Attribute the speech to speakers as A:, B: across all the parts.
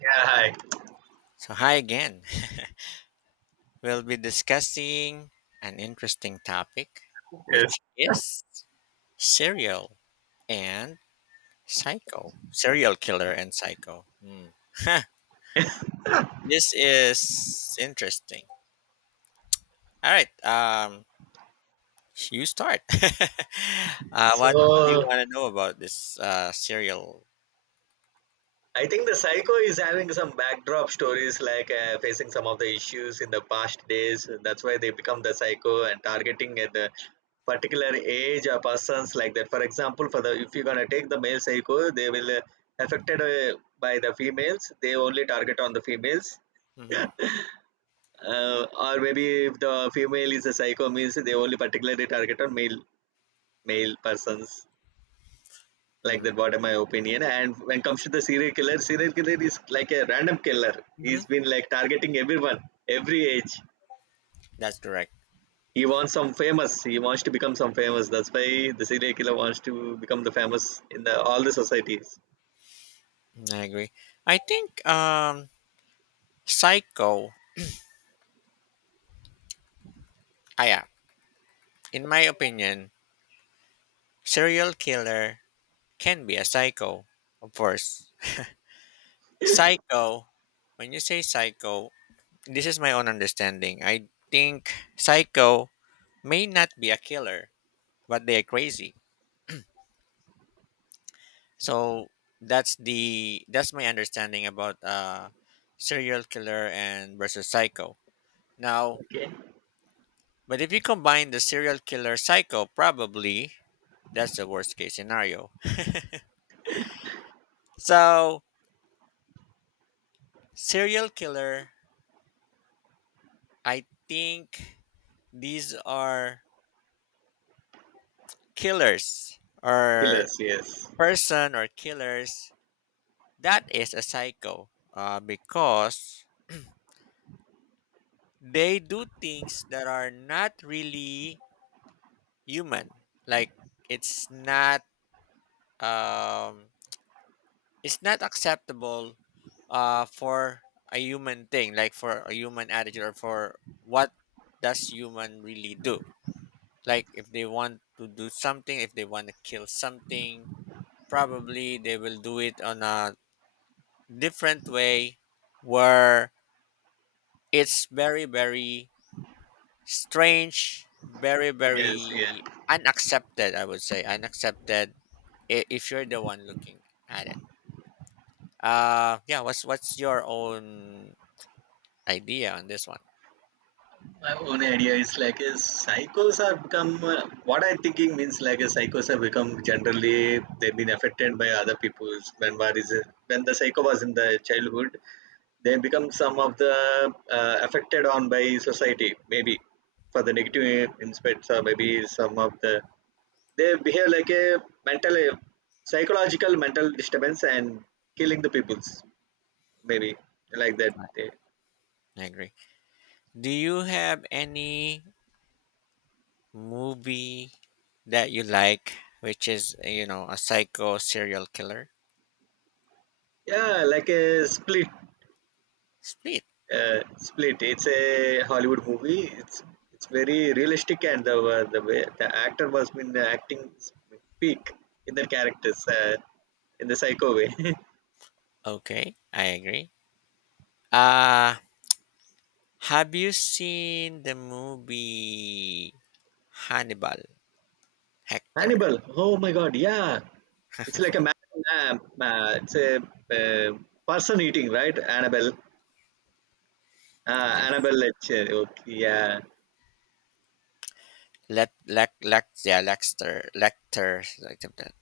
A: Yeah, hi.
B: So, hi again. We'll be discussing an interesting topic,
A: Yes.
B: which is serial and psycho, serial killer and psycho. Hmm. This is interesting. All right, you start. What do you
A: So
B: want to know about this serial?
A: I think the psycho is having some backdrop stories, like facing some of the issues in the past days. That's why they become the psycho and targeting at the particular age or persons like that. For example, for the if you're gonna take the male psycho, they will affected by the females. They only target on the females.
B: Mm-hmm,
A: Or maybe if the female is a psycho means they only particularly target on male persons, like
B: mm-hmm,
A: that what am my opinion. And when it comes to the serial killer, is like a random killer.
B: mm-hmm.
A: He's been like targeting everyone, every age.
B: That's correct.
A: He wants some famous, he wants to become some famous. That's why the serial killer wants to become the famous in the all the societies.
B: I agree. I think psycho. Ah, yeah. In my opinion, serial killer can be a psycho, of course. Psycho, when you say psycho, this is my own understanding. I think psycho may not be a killer, but they are crazy. So that's my understanding about serial killer and versus psycho. Now,
A: Okay.
B: but if you combine the serial killer psycho, probably that's the worst case scenario. So serial killer, I think these are killers or
A: Killers, yes.
B: person or killers that is a psycho because they do things that are not really human, like it's not um it's not acceptable for a human thing, like for a human attitude or for what does human really do. Like if they want to do something, if they want to kill something, probably they will do it on a different way where it's very very strange, very
A: Yes, yeah.
B: very unaccepted, I would say unaccepted if you're the one looking at it. Yeah, what's your own idea on this one?
A: My own idea is like is psychos are become what I thinking means like a psychos have become generally they've been affected by other people's when when the psycho was in the childhood, they become some of the affected on by society, maybe, for the negative inspects, or maybe some of the they behave like a mental, psychological, mental disturbance and killing the peoples, maybe, like that.
B: Right.
A: They-
B: I agree. Do you have any movie that you like, which is, you know, a psycho serial killer?
A: yeah, like a split.
B: Split.
A: uh, Split, it's a Hollywood movie. It's very realistic, and the way the actor was been acting peak in their characters, in the psycho way.
B: Okay, I agree. Uh, have you seen the movie Hannibal Hector?
A: Hannibal. Oh my God. Yeah. It's like a it's a person eating, right? Annabelle.
B: Yes.
A: Annabelle Lecter. Okay. Yeah.
B: Let Lec Lec yeah, Lexter Lecter, like that.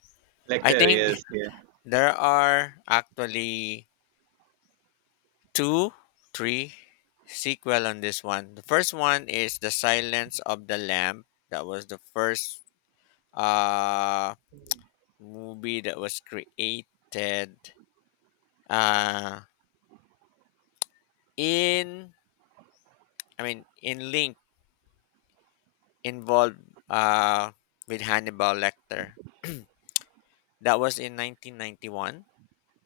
B: I
A: Lecter.
B: think
A: Yes. Yeah.
B: there are actually two, three sequel on this one. The first one is The Silence of the Lamb. That was the first uh movie that was created uh in, I mean in link involved uh, with Hannibal Lecter. That was in 1991.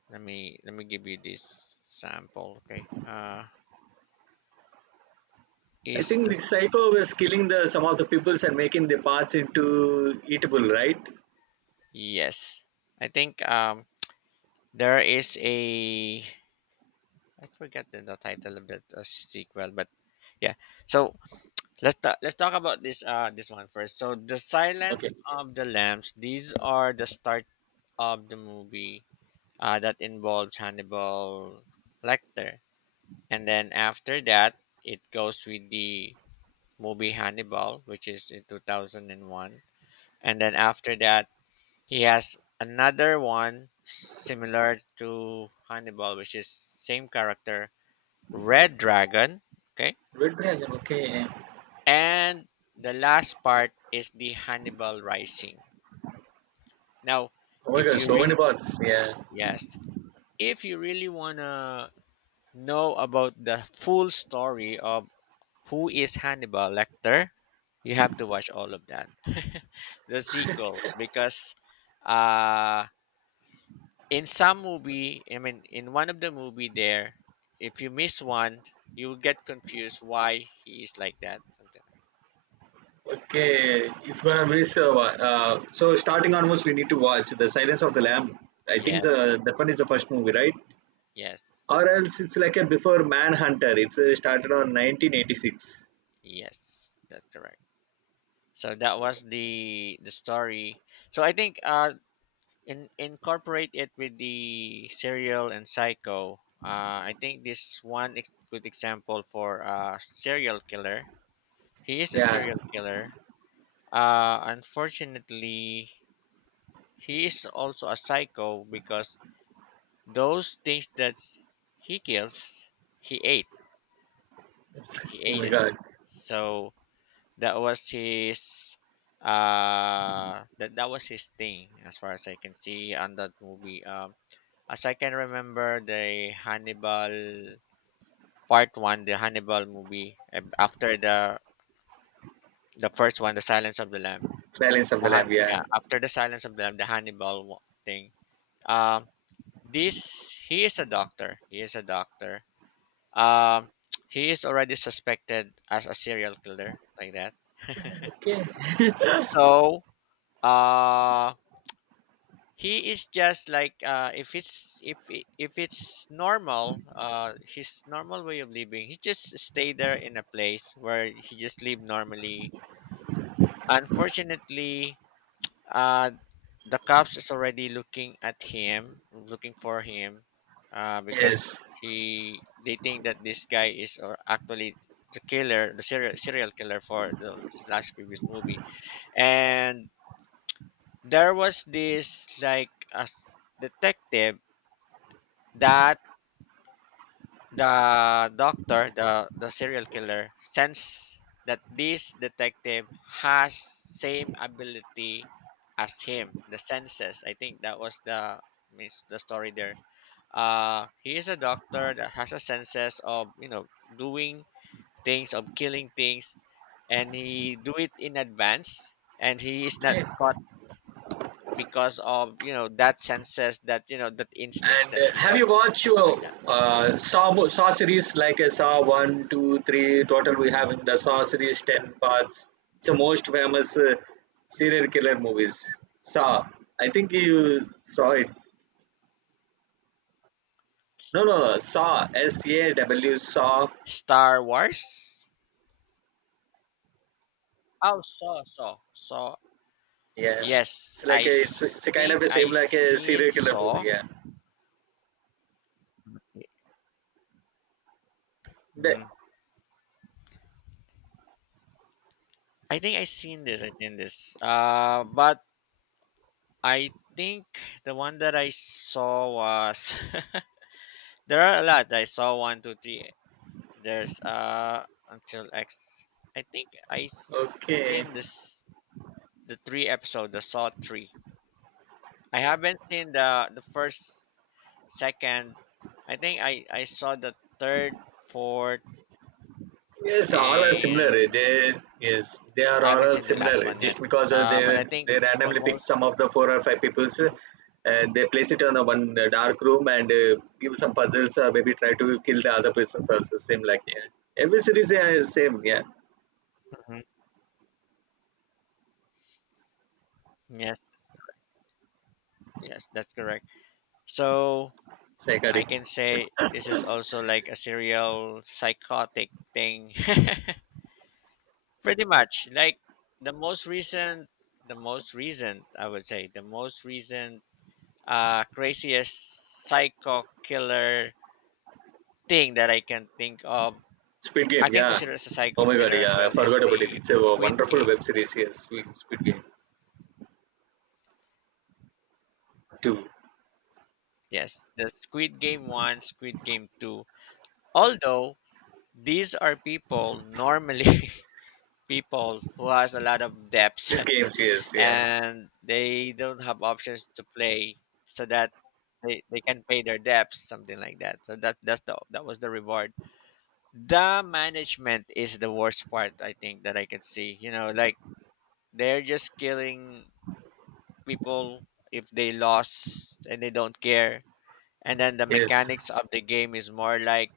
B: Let me give you this sample. Okay.
A: I
B: Is
A: think
B: the
A: the psycho was killing the some of the peoples and making the parts into eatable, right?
B: yes? I think there is a, I forget the title of that sequel, but yeah. So let's talk about this this one first. So the Silence
A: Okay.
B: of the Lambs. These are the start of the movie that involves Hannibal Lecter. And then after that, it goes with the movie Hannibal, which is in 2001. And then after that, he has another one similar to Hannibal, which is same character, Red Dragon. Okay. And the last part is the Hannibal Rising. Now,
A: Oh my
B: if
A: God.
B: you
A: So many
B: really,
A: parts. Yeah.
B: yes, if you really want to know about the full story of, who is Hannibal Lecter? You have to watch all of that. The sequel because uh in some movie, I mean in one of the movie there, if you miss one, you will get confused why he is like that. Something
A: Okay. If gonna miss, so starting onwards, we need to watch The Silence of the Lamb. I
B: like,
A: think
B: yes,
A: the, that one is the first movie, right?
B: yes,
A: Or else it's like a before Manhunter. It's started on 1986.
B: yes. That's correct. So that was the story. So I think in incorporate it with the serial and psycho I think this one good example for a serial killer. He is a
A: Yeah.
B: serial killer, unfortunately he is also a psycho because those things that he kills, he ate, he
A: Oh
B: ate
A: my
B: it.
A: God.
B: So that was his that was his thing as far as I can see on that movie. As I can remember, the Hannibal part one, the Hannibal movie, and after the first one, the Silence of the Lamb.
A: Silence of the Lamb. Yeah.
B: Yeah, after the Silence of the Lamb, the Hannibal thing. Um, this he is a doctor. He is a doctor. Um, he is already suspected as a serial killer, like that.
A: Okay.
B: So, uh, he is just like if it's if it's normal, his normal way of living, he just stay there in a place where he just live normally. Unfortunately, uh, the cops is already looking at him, looking for him, because
A: Yes.
B: he, they think that this guy is, or actually the killer, the serial killer for the last previous movie. And there was this like a detective that the doctor, the serial killer, sense that this detective has same ability as him, the senses. I think that was the means the story there. He is a doctor that has a senses of, you know, doing things, of killing things, and he do it in advance, and he is not caught because of, you know, that senses, that, you know, that instincts
A: And
B: that he
A: have you
B: has,
A: watched your
B: something like that.
A: Saw series like Saw one, two, three? Total we have in the Saw series ten parts. It's the most famous serial killer movies. Saw. I think you saw it. No, no, no. Saw. S A W. Saw.
B: Star Wars. Oh, Saw, Saw, Saw.
A: Yeah.
B: Yes,
A: It's like a, it's a kind of
B: think
A: a same
B: I
A: like a
B: seen
A: serial killer movie.
B: Saw.
A: Yeah. The
B: Hmm, I think I seen this. I seen this. But I think the one that I saw was there are a lot. I saw one, two, three. There's until X. I think I
A: okay.
B: seen this the three episode, the Saw three. I haven't seen the first, second. I think I saw the third, fourth.
A: Yes, all are similar.
B: And
A: They yes, they are
B: I
A: all
B: haven't seen the
A: similar.
B: last one
A: Just
B: yet.
A: because
B: But I think
A: they
B: the
A: randomly pick
B: most.
A: some of the four or five people's, and they place it on a one dark room and give some puzzles or maybe try to kill the other persons also. Same like yeah. Every series yeah, same yeah.
B: Mhm. Yes, yes, that's correct. So I
A: Psychotic.
B: can say this is also like a serial psychotic thing, pretty much. Like the most recent, the most recent, I would say, the most recent, craziest psycho killer thing that I can think of.
A: Squid
B: I
A: Game,
B: can
A: yeah.
B: consider as a
A: Oh
B: psycho
A: my god
B: killer as
A: yeah, I
B: well is
A: forgot about it.
B: the
A: It's a
B: Squid
A: wonderful
B: Game.
A: web series, yes. Squid Game two.
B: Yes, the Squid Game 1, Squid Game 2. Although these are people normally, people who has a lot of debts
A: These games, yes, yeah.
B: and they don't have options to play so that they can pay their debts, something like that. So that was the reward. The management is the worst part I think that I can see. You know, like they're just killing people if they lost and they don't care. And then the
A: Yes.
B: mechanics of the game is more like,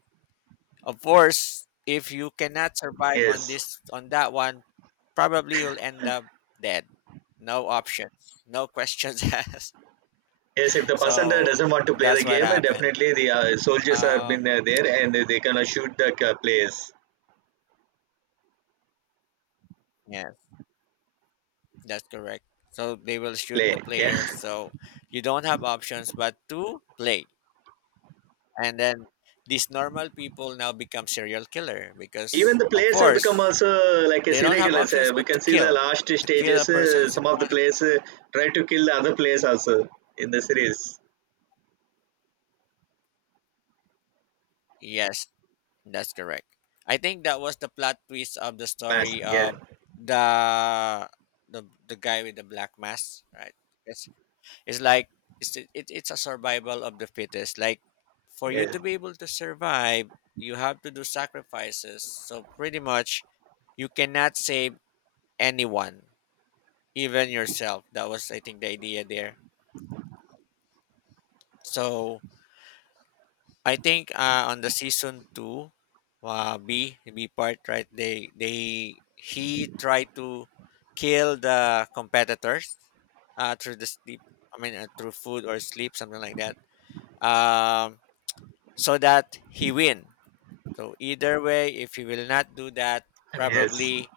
B: of course, if you cannot survive on
A: Yes.
B: this on that one, probably you'll end up dead. No options, no questions asked.
A: Yes, if the person that
B: So
A: doesn't want to play the
B: that's what
A: game,
B: happened.
A: definitely the soldiers have been
B: Um,
A: there and they can shoot the players.
B: yeah, that's correct. So they will shoot the
A: Play, yeah.
B: player. So you don't have options but to play. And then these normal people now become serial killer
A: Even
B: because
A: the
B: of
A: players are become
B: course
A: also like a
B: they don't
A: serial
B: have
A: killers.
B: options
A: We
B: but
A: can see the last
B: to kill a
A: stages.
B: person's in
A: Some of the
B: front of them.
A: players try to kill the other players also in the series.
B: Yes, that's correct. I think that was the plot twist of the
A: Fast,
B: story
A: yeah,
B: of the the guy with the black mask, right? It's it's like, it, it's a survival of the fittest. Like for you
A: yeah,
B: to be able to survive, you have to do sacrifices. So pretty much, you cannot save anyone, even yourself. That was, I think, the idea there. So I think on the season two, B B part right, they, he tried to kill the competitors through the sleep. I mean, through food or sleep, something like that. Um, so that he win. So either way, if he will not do that,
A: yes,
B: probably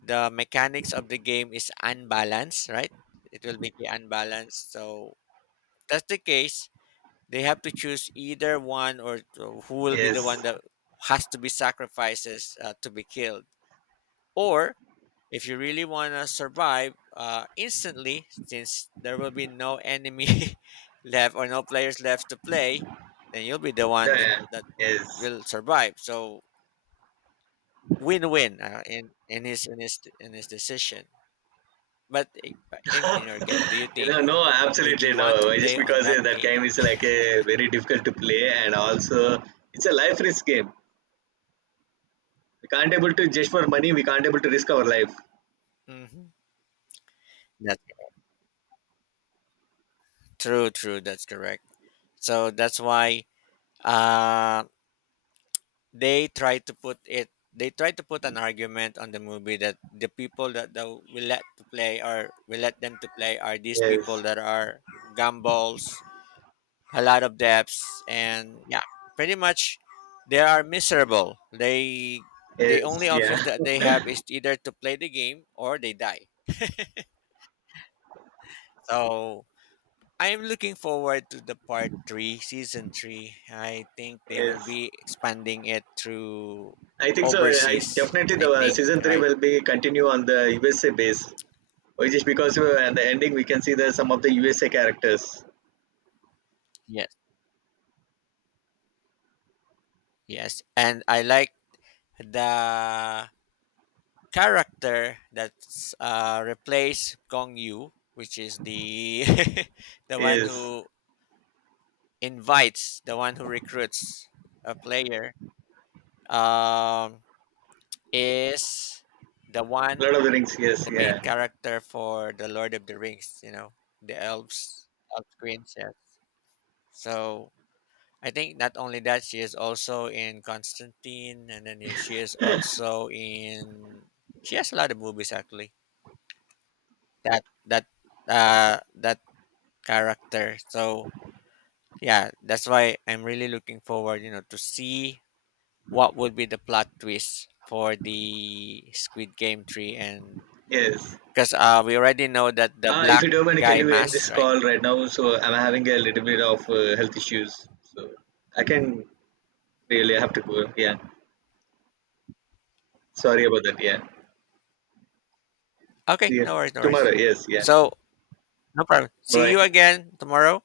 B: the mechanics of the game is unbalanced, right? It will be unbalanced. So if that's the case, they have to choose either one who will be the one
A: yes,
B: that has to be sacrifices to be killed. Or if you really want to survive instantly, since there will be no enemy left or no players left to play, then you'll be the one that,
A: yeah,
B: that
A: yes.
B: will survive. So win-win in in his decision. But in your case, do you
A: You
B: think,
A: know, no,
B: would
A: absolutely
B: you want to
A: no. Just
B: play on
A: because
B: that
A: that
B: game?
A: game is like a very difficult to play, and also it's a life risk game. We can't able to just for money. We can't able to risk our life.
B: Hmm. That's true, true. That's correct. So that's why uh, they try to put it. They try to put an argument on the movie that the people that, that we let to play or we let them to play are these people
A: Yes.
B: that are gumballs, a lot of debts, and yeah, pretty much they are miserable. They the
A: Yes.
B: only
A: Yeah.
B: options that they have is either to play the game or they die. So I'm looking forward to the part three, season three. I think they will
A: Yes.
B: be expanding it through
A: I think so. I
B: overseas.
A: definitely
B: I
A: the
B: think,
A: season three
B: right?
A: will be continue on the USA base. Or just because at the ending we can see the some of the USA characters.
B: Yes, yes. And I like the character that's replaced Gong Yu, which is the the one
A: Yes.
B: who invites, the one who recruits a player. Um, is the one,
A: Lord of the Rings. Yes.
B: the main
A: Yeah.
B: character for the Lord of the Rings, you know, the elves, elf princess. So I think not only that, she is also in Constantine, and then she is also in. She has a lot of movies actually. That that character. So yeah, that's why I'm really looking forward, you know, to see what would be the plot twist for the Squid Game 3 and
A: Yes.
B: because we already know that the
A: Ah, if
B: black
A: you don't mind, can
B: guy
A: you end this
B: mask, right?
A: call right now? So I'm having a little bit of health issues. So I can really have to go. Yeah. Sorry about that. Yeah. See
B: Okay,
A: you
B: no worries, no
A: tomorrow.
B: worries.
A: Yes. Yeah.
B: So, no problem. See
A: Bye.
B: you again tomorrow.